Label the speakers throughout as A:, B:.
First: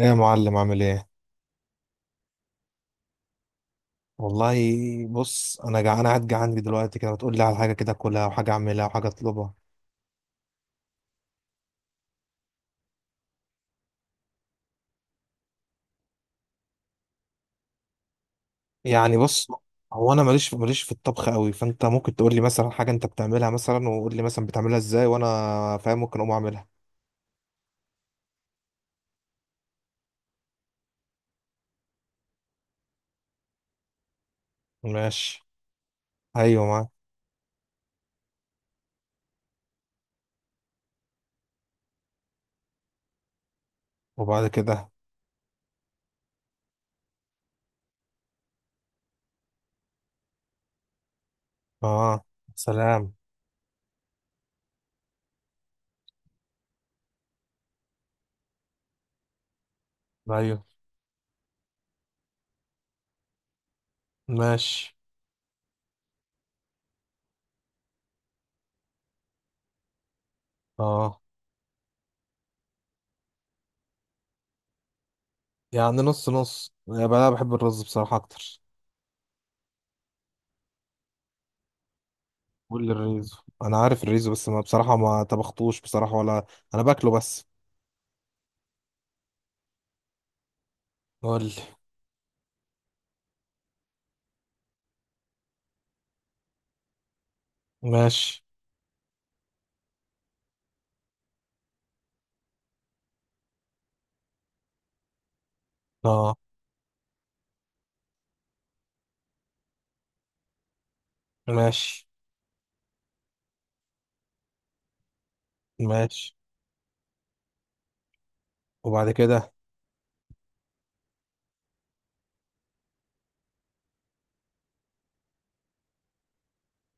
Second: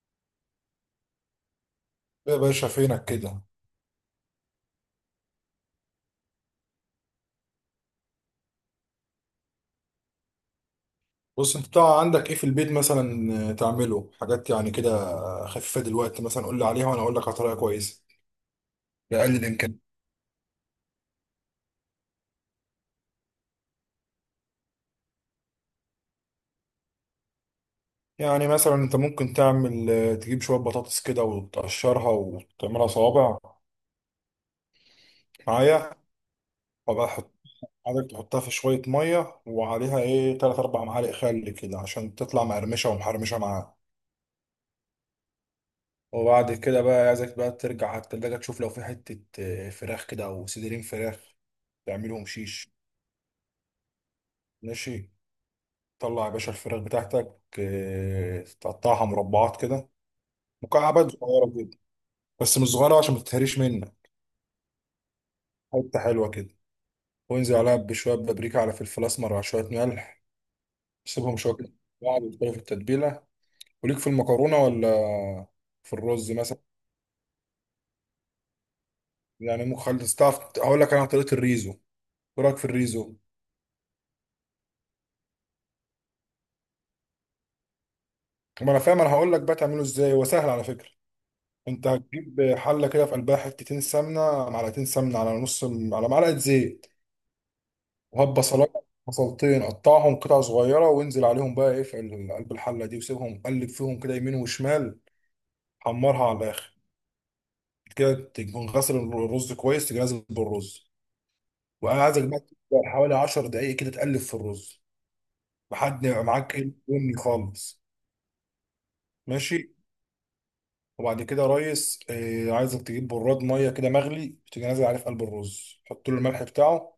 A: ايه يا معلم عامل ايه؟
B: يا باشا فينك كده.
A: والله. بص، انا قاعد جعان دلوقتي كده، بتقول لي على حاجه كده اكلها وحاجه اعملها وحاجه اطلبها.
B: بص انت بتاع عندك ايه في البيت مثلا تعمله حاجات يعني كده خفيفه دلوقتي مثلا قول لي عليها وانا اقول لك على طريقه كويسه
A: يعني
B: باقل
A: بص،
B: الامكان.
A: هو انا ماليش في الطبخ قوي، فانت ممكن تقول لي مثلا حاجه انت بتعملها مثلا، وقول لي مثلا بتعملها ازاي، وانا فاهم ممكن اقوم اعملها.
B: يعني مثلا انت ممكن تعمل تجيب شويه بطاطس كده وتقشرها وتعملها صوابع
A: ماشي.
B: معايا.
A: ايوه معاك.
B: وبقى حط عادك تحطها في شويه ميه وعليها ايه تلات اربع معالق خل كده عشان تطلع مقرمشه ومحرمشه معاها.
A: وبعد كده؟
B: وبعد كده بقى عايزك بقى ترجع على التلاجة تشوف لو في حتة فراخ كده أو صدرين فراخ
A: اه.
B: تعملهم شيش.
A: سلام.
B: ماشي، طلع يا باشا الفراخ بتاعتك، تقطعها مربعات كده،
A: ايوه.
B: مكعبات صغيرة كده، بس مش صغيرة عشان ما تتهريش منك،
A: ماشي.
B: حتة حلوة كده. وانزل عليها بشوية بابريكا على فلفل أسمر على شوية ملح،
A: اه.
B: سيبهم شوية كده بعض يدخلوا في التتبيلة. وليك في المكرونة ولا في
A: يعني نص
B: الرز مثلا؟
A: نص يا بقى، أنا بحب الرز بصراحه اكتر.
B: يعني ممكن خالص، تعرف هقول لك أنا عن طريقة الريزو. إيه رأيك في
A: قول لي
B: الريزو؟
A: الريزو. انا عارف الريزو، بس ما بصراحه ما طبختوش بصراحه ولا، انا باكله بس.
B: ما أنا فاهم، أنا هقول لك بقى تعمله إزاي، هو سهل على فكرة.
A: قول لي.
B: أنت هتجيب حلة كده في قلبها حتتين سمنة، معلقتين سمنة على نص على معلقة زيت، وهات
A: ماشي.
B: بصلايه، بصلتين قطعهم قطع صغيره وانزل عليهم بقى ايه في قلب الحله دي وسيبهم قلب فيهم كده يمين وشمال، حمرها
A: اه.
B: على الاخر. كده تكون غسل الرز كويس، تيجي نازل بالرز، وانا
A: ماشي.
B: عايزك بقى تبدأ حوالي 10 دقائق كده تقلب في الرز لحد ما يبقى
A: ماشي.
B: معاك ايه بني خالص.
A: وبعد كده؟
B: ماشي، وبعد كده يا ريس آه عايزك تجيب براد ميه كده مغلي، تيجي نازل عليه في قلب الرز، حط له الملح بتاعه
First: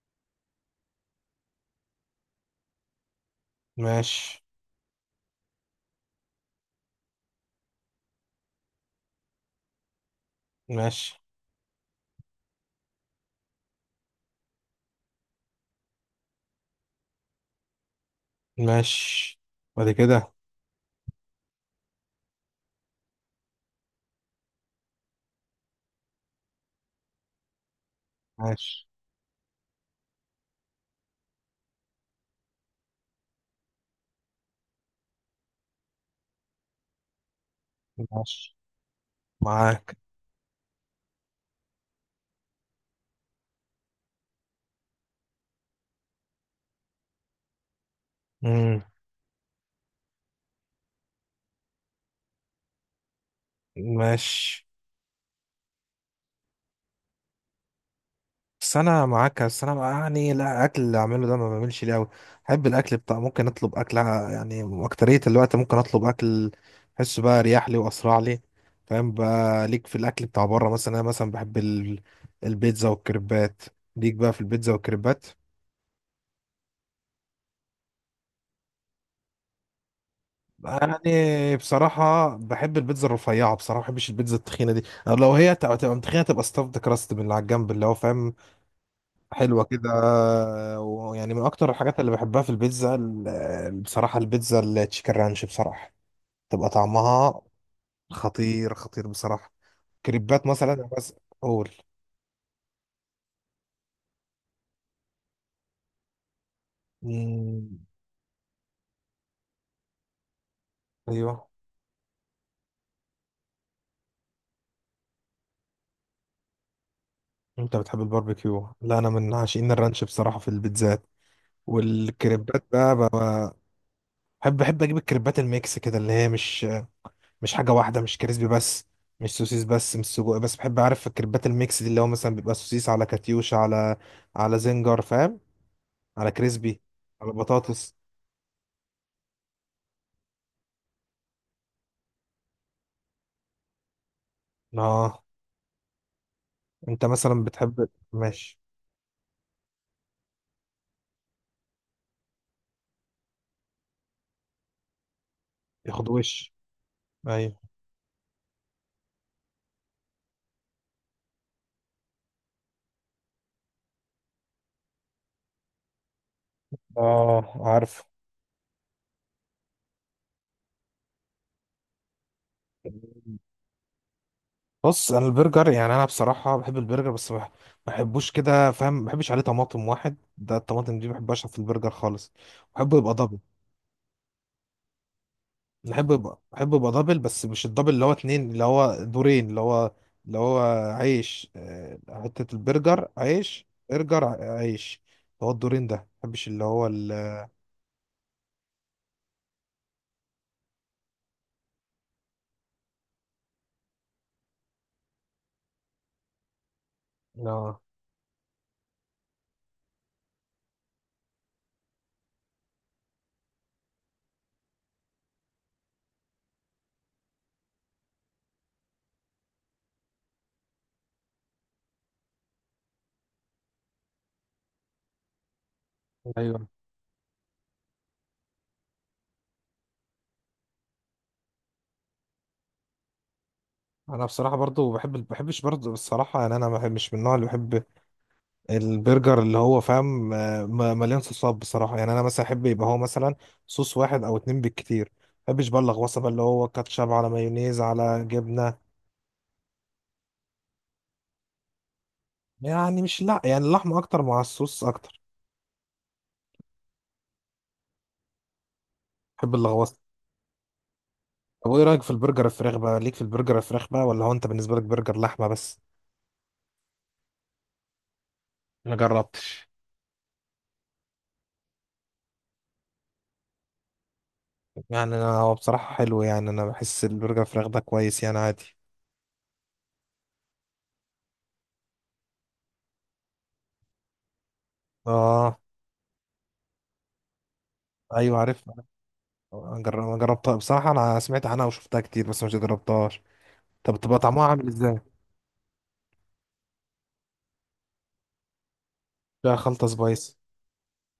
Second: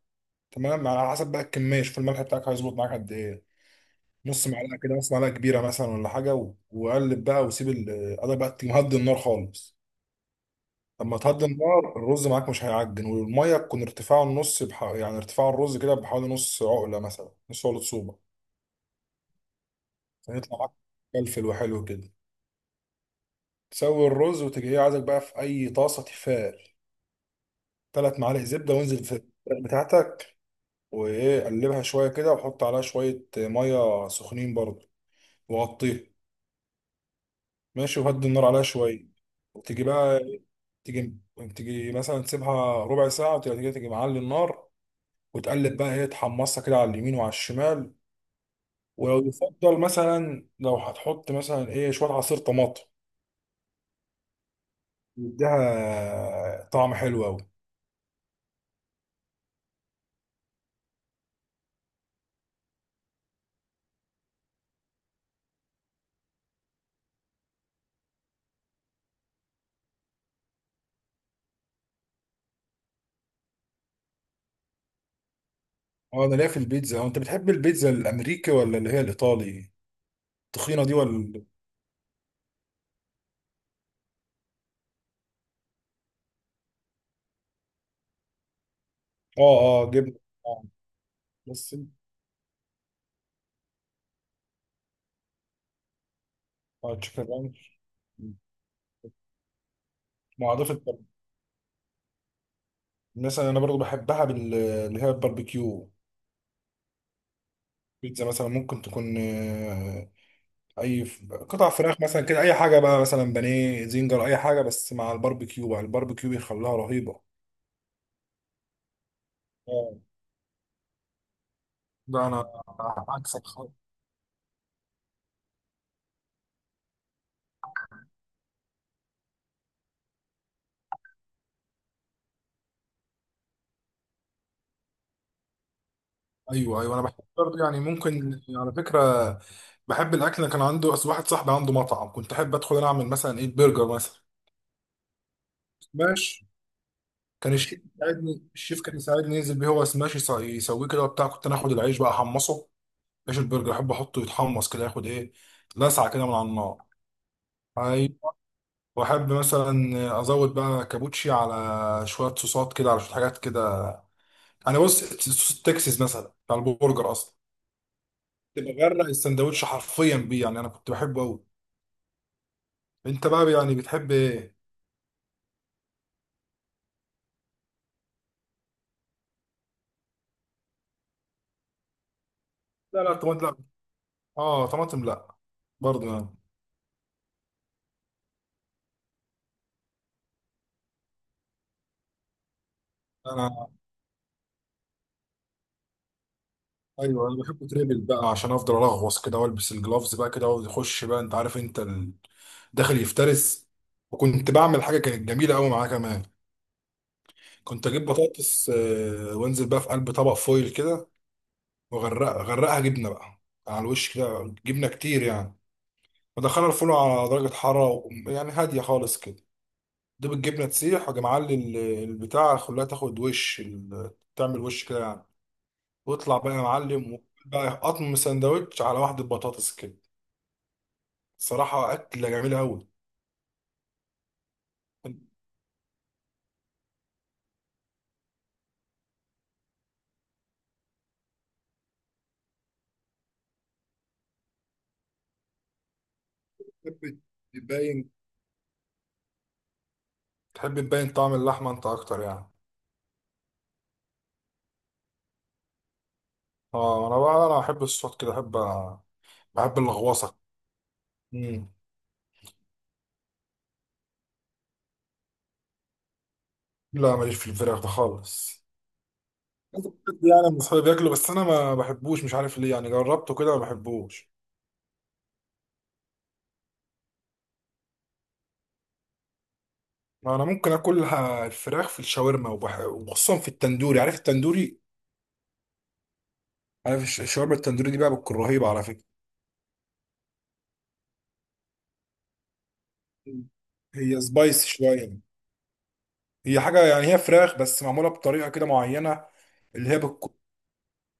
B: تمام، على حسب بقى الكميه، شوف الملح بتاعك هيظبط معاك قد ايه،
A: ماشي.
B: نص معلقه كده، نص معلقه كبيره مثلا ولا حاجه، وقلب بقى وسيب قلب بقى تهدي النار خالص.
A: ماشي.
B: لما تهدي النار الرز معاك مش هيعجن، والميه تكون ارتفاعه النص يعني ارتفاع الرز كده بحوالي نص عقله مثلا، نص عقله صوبه.
A: ماشي. بعد كده؟
B: هيطلع معاك فلفل وحلو كده، تسوي الرز وتيجي ايه عايزك بقى في اي طاسه تيفال، ثلاث معالق زبده،
A: ماشي.
B: وانزل في الفراخ بتاعتك وايه قلبها شويه كده، وحط عليها شويه ميه سخنين برضه وغطيها. ماشي، وهدي النار
A: ماشي
B: عليها شويه، وتيجي
A: معاك.
B: بقى، تيجي تيجي مثلا تسيبها ربع ساعة وتيجي، تيجي معلي النار، وتقلب بقى ايه، تحمصها كده على اليمين وعلى الشمال.
A: امم.
B: ولو يفضل مثلا، لو هتحط مثلا ايه شوية عصير طماطم
A: ماشي.
B: يديها طعم حلو أوي.
A: بس انا معاك، بس انا بقى يعني لا اكل اللي اعمله ده ما بعملش ليه قوي. احب الاكل بتاع، ممكن اطلب اكل، يعني اكترية الوقت ممكن اطلب اكل. احسه بقى اريح لي واسرع لي. فاهم بقى، ليك في الاكل بتاع بره؟ مثلا انا مثلا بحب البيتزا والكريبات. ليك بقى في البيتزا والكريبات؟
B: اه، انا ليا في البيتزا. هو انت بتحب البيتزا الامريكي ولا اللي هي الايطالي التخينة دي ولا؟
A: يعني بصراحة بحب البيتزا الرفيعة بصراحة، ما بحبش البيتزا التخينة دي. لو هي تبقى متخينة، تبقى ستافد كراست من اللي على الجنب اللي هو فاهم.
B: اه،
A: حلوة كده.
B: اه جبنة. آه.
A: ويعني من أكتر
B: بس
A: الحاجات اللي بحبها في البيتزا بصراحة البيتزا التشيكن رانش بصراحة. تبقى
B: اه، تشيكن
A: طعمها
B: رانش.
A: خطير خطير بصراحة. كريبات
B: معضفة
A: مثلا بس. قول.
B: مثلا انا برضو بحبها اللي هي الباربيكيو.
A: مم،
B: بيتزا مثلا ممكن تكون اي
A: أيوه.
B: قطع فراخ مثلا كده، اي حاجه بقى مثلا بانيه، زنجر، اي حاجه، بس مع الباربيكيو بقى، الباربيكيو بيخليها رهيبه.
A: أنت بتحب الباربيكيو؟ لا، أنا من عاشقين
B: اه،
A: الرانش بصراحة في البيتزات.
B: ده انا
A: والكريبات بقى.
B: عكسك خالص.
A: بحب اجيب الكريبات الميكس كده، اللي هي مش حاجه واحده، مش كريسبي بس، مش سوسيس بس، مش سجق بس، بحب اعرف الكريبات الميكس دي، اللي هو مثلا بيبقى سوسيس على كاتيوش على زنجر فاهم، على
B: ايوه
A: كريسبي،
B: ايوه، انا بحب
A: على
B: برضه يعني،
A: بطاطس.
B: ممكن على فكره بحب الاكل. أنا كان عنده أصل واحد صاحبي عنده مطعم، كنت احب ادخل انا اعمل مثلا ايه برجر مثلا
A: اه.
B: سماش.
A: انت مثلا
B: كان الشيف
A: بتحب،
B: يساعدني،
A: ماشي.
B: الشيف كان يساعدني ينزل بيه، هو سماش يسويه كده وبتاع، كنت انا اخد العيش بقى احمصه، عيش البرجر احب احطه يتحمص كده ياخد ايه،
A: ياخد
B: لسعه كده من على
A: وش؟
B: النار.
A: ايوه.
B: أيوه. واحب مثلا ازود بقى كابوتشي على شويه صوصات كده، على شويه حاجات كده. انا بص صوص التكساس مثلا بتاع البرجر اصلا
A: اه عارف.
B: تبقى غرق السندوتش حرفيا بيه، يعني انا كنت بحبه قوي. انت بقى يعني بتحب ايه؟
A: بص، انا البرجر يعني انا بصراحه بحب البرجر، بس ما بحبوش كده فاهم، ما بحبش عليه طماطم واحد ده، الطماطم دي ما بحبهاش في البرجر خالص. بحبه
B: لا
A: يبقى
B: لا،
A: دبل.
B: طماطم لا، اه طماطم لا برضه
A: بحب
B: يعني.
A: يبقى بحب يبقى دبل، بس مش الدبل اللي هو اتنين، اللي هو دورين، اللي هو عيش، حتة البرجر، عيش
B: انا
A: برجر، عيش. اللي هو الدورين ده ما بحبش، اللي هو ال
B: ايوه، انا بحبه تريبل بقى عشان افضل الغوص كده والبس الجلافز بقى كده واقعد يخش بقى، انت عارف انت داخل يفترس. وكنت بعمل حاجه كانت جميله قوي معاه كمان،
A: اه
B: كنت اجيب بطاطس، وانزل بقى في قلب طبق فويل كده، وغرقها غرقها جبنه بقى على الوش كده، جبنه كتير يعني، ودخلها الفرن على درجه حراره يعني هاديه خالص كده، دوب الجبنه تسيح وأجي معلي البتاع، خليها تاخد وش تعمل وش كده يعني، واطلع بقى يا
A: ايوه.
B: معلم وكل بقى، قطم سندوتش على واحده بطاطس كده، صراحه اكله جميله قوي.
A: انا بصراحة برضو بحب، ما بحبش برضو الصراحة يعني، انا ما بحب- مش من النوع اللي بحب البرجر اللي هو فاهم، مليان صوصات بصراحة. يعني انا مثلا احب يبقى هو مثلا صوص واحد او اتنين بالكتير. ما بحبش بقى اللغوصة بقى، اللي هو كاتشب
B: تحب
A: على مايونيز
B: تبين
A: على جبنة.
B: تحب تبين طعم اللحمه انت اكتر يعني؟
A: يعني مش، لا يعني اللحمة اكتر مع الصوص اكتر.
B: اه انا بقى انا بحب الصوت كده، بحب
A: بحب
B: بحب
A: اللغوصة.
B: اللغوصه.
A: طب
B: مم.
A: وايه رايك في البرجر الفراخ بقى؟ ليك في البرجر الفراخ بقى، ولا هو انت بالنسبه لك برجر لحمه بس؟
B: لا ماليش في الفراخ ده خالص،
A: ما جربتش.
B: يعني من اصحابي بياكله بس انا ما بحبوش، مش عارف ليه يعني، جربته كده ما بحبوش.
A: يعني انا هو بصراحه حلو، يعني انا بحس البرجر الفراخ ده كويس، يعني عادي.
B: انا ممكن اكل الفراخ في الشاورما وخصوصا في التندوري، عارف التندوري؟
A: اه.
B: عارف الشاورما التندوري دي بقى، بتكون
A: ايوه عارف.
B: رهيبه على فكره.
A: أنا جربتها بصراحه، انا سمعت عنها وشفتها كتير بس مش جربتهاش.
B: مم.
A: طب بتبقى
B: هي
A: طعمها عامل
B: سبايسي
A: ازاي؟
B: شويه، هي حاجه يعني، هي فراخ بس معموله بطريقه كده معينه،
A: فيها خلطه
B: اللي هي بتكون
A: سبايس؟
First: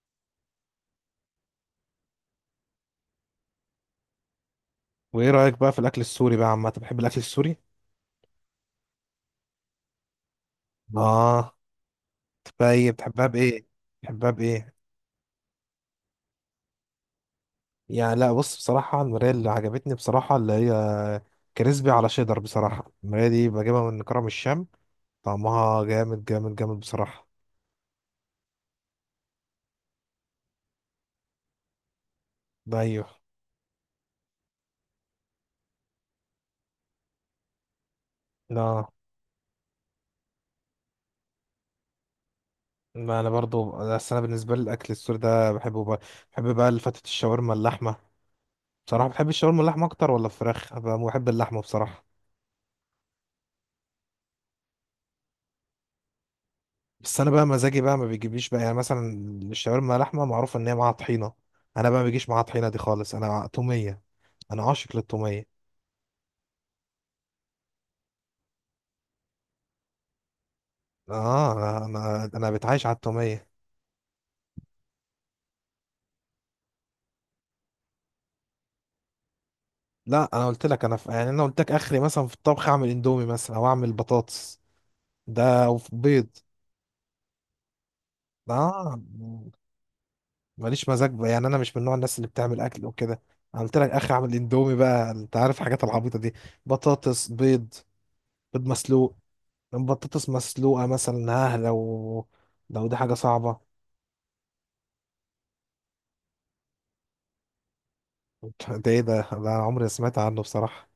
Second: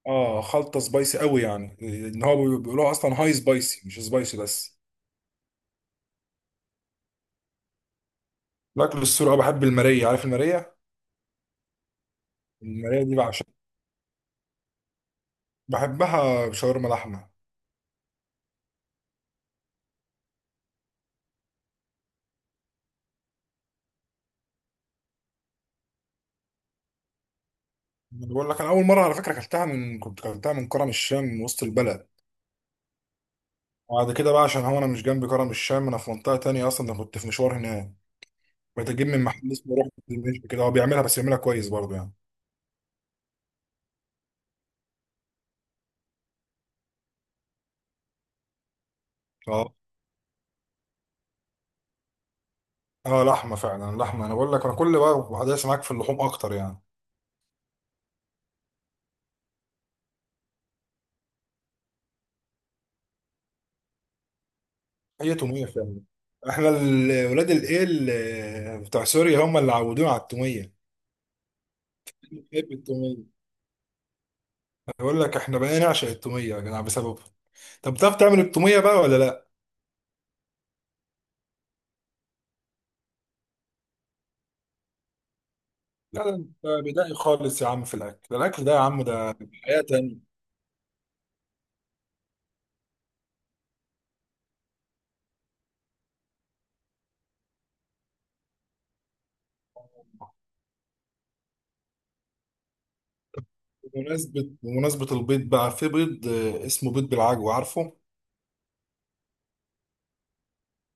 B: اه خلطه سبايسي قوي يعني، ان هو بيقولوها اصلا هاي سبايسي، مش سبايسي بس.
A: وايه رايك بقى في الاكل السوري بقى عامه؟ بتحب الاكل السوري؟
B: باكل السوري اه، بحب الماريه، عارف الماريه؟
A: اه. طب
B: الماريه دي
A: بتحبها
B: بعشق،
A: بايه؟ بتحبها بايه؟
B: بحبها بشاورما لحمه.
A: يعني لا، بص، بصراحة المراية اللي عجبتني بصراحة اللي هي كريسبي على شيدر، بصراحة المراية دي بجيبها من كرم الشام. طعمها جامد جامد جامد بصراحة.
B: بقول لك انا اول مره على فكره اكلتها، من كنت اكلتها من كرم الشام من وسط البلد،
A: ده أيوه
B: وبعد كده بقى عشان هو انا مش جنب كرم الشام، انا في منطقه تانية اصلا، انا كنت في مشوار هناك،
A: لا.
B: بتجيب من محل اسمه روح دمشق كده، هو بيعملها بس بيعملها كويس برضه يعني.
A: ما أنا برضو، بس أنا بالنسبة لي الأكل السوري ده بحبه بقى. بحب بقى الفتة، الشاورما اللحمة. بصراحة بحب الشاورما
B: اه
A: اللحمة أكتر ولا الفراخ؟ أنا بحب اللحمة بصراحة.
B: اه، لحمه فعلا لحمه، انا بقول لك انا كل بقى بحدث معاك في اللحوم اكتر يعني.
A: بس أنا بقى مزاجي بقى ما بيجيبليش بقى، يعني مثلا الشاورما لحمة معروف إن هي معاها طحينة. أنا بقى ما بيجيش معاها طحينة دي خالص، أنا تومية. أنا عاشق
B: هي
A: للتومية.
B: توميه فعلا، احنا ولاد الايه بتاع سوريا هم اللي عودونا على التوميه،
A: اه. انا ده، انا
B: بنحب
A: بتعايش على
B: التوميه.
A: التوميه.
B: بقول لك احنا بقينا نعشق التوميه يا جدع بسببه. طب بتعرف تعمل التوميه بقى ولا لا؟
A: لا، انا قلت لك يعني انا قلت لك اخري مثلا في الطبخ اعمل اندومي مثلا او اعمل بطاطس، ده او في
B: لا ده
A: بيض.
B: انت بدائي خالص يا عم في الاكل، الاكل ده يا
A: اه.
B: عم ده حياة تانية.
A: ماليش مزاج بقى. يعني انا مش من نوع الناس اللي بتعمل اكل وكده. انا قلت لك اخري اعمل اندومي بقى، انت عارف الحاجات العبيطه دي، بطاطس، بيض. بيض مسلوق، بطاطس مسلوقه مثلا، ها لو دي حاجه صعبه.
B: بمناسبة البيض بقى، في بيض اسمه بيض بالعجوة عارفه؟
A: ده ايه ده أنا عمري ما سمعت عنه بصراحه.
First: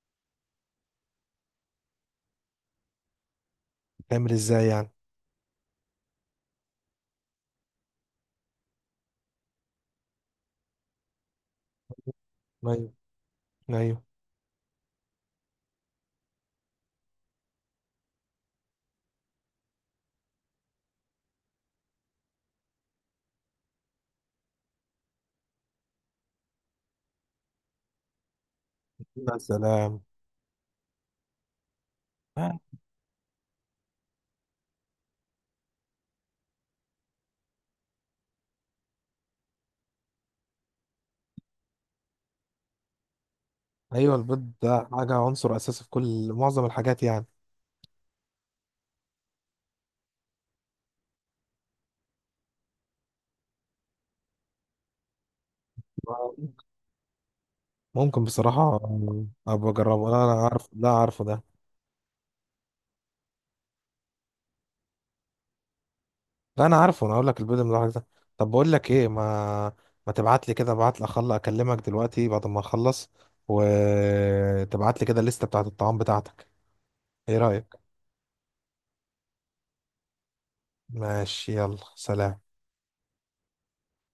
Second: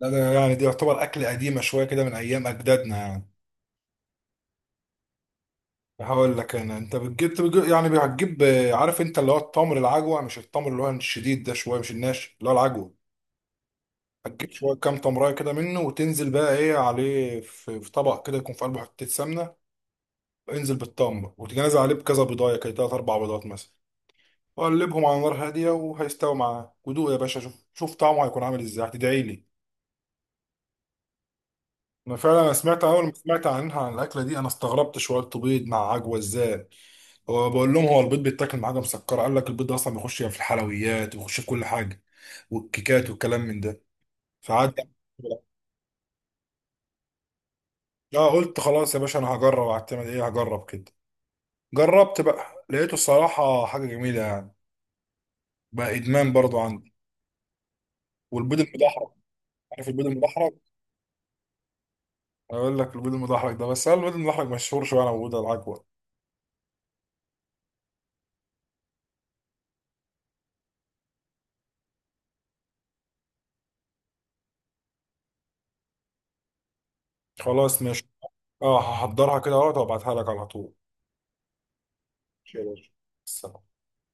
B: لا ده يعني، دي يعتبر اكل قديمة شوية كده من ايام اجدادنا يعني.
A: تعمل ازاي يعني؟
B: هقول لك انا، انت يعني هتجيب، عارف انت اللي هو التمر العجوة، مش التمر اللي هو الشديد ده شوية، مش الناشف، اللي هو
A: ايوه،
B: العجوة،
A: ايوه.
B: هتجيب شوية كام تمراية كده منه وتنزل بقى ايه عليه في في طبق كده يكون في قلبه حتة سمنة، انزل بالتمر وتجي نازل عليه بكذا بيضاية كده، تلات أربع بيضات مثلا، وقلبهم على نار هادية وهيستوي معاك، ودوق يا باشا شوف شوف طعمه هيكون عامل ازاي، هتدعي
A: يا
B: لي.
A: سلام.
B: انا فعلا انا سمعت اول ما سمعت عنها، عن الاكله دي انا استغربت شويه، بيض مع عجوه ازاي، هو بقول لهم، هو البيض بيتاكل مع حاجه مسكره؟ قال لك البيض ده اصلا بيخش يعني في الحلويات، وبيخش في كل حاجه والكيكات والكلام من ده،
A: ايوه، البيض ده
B: فقعدت
A: حاجه عنصر اساسي في كل معظم الحاجات يعني.
B: اه قلت خلاص يا باشا انا هجرب، هعتمد ايه هجرب كده، جربت بقى لقيته الصراحه حاجه جميله يعني، بقى ادمان برضو عندي.
A: ممكن
B: والبيض
A: بصراحه
B: المدحرج،
A: ابقى
B: عارف البيض
A: اجربه. لا انا
B: المدحرج؟
A: عارف، لا عارفه ده.
B: اقول لك البيض المدحرج ده، بس هل البيض المدحرج مشهور شويه على موجود على العجوه.
A: لا انا عارفه، انا اقول لك البيض من الحاجات ده. طب بقول لك ايه، ما تبعت لي كده، ابعت لي، اخلص اكلمك دلوقتي بعد ما اخلص، وتبعت لي كده الليسته بتاعت الطعام بتاعتك. ايه رايك؟
B: خلاص ماشي، اه هحضرها كده اهوت وابعتها لك على طول.
A: ماشي، يلا سلام.
B: ماشي يا باشا، سلام.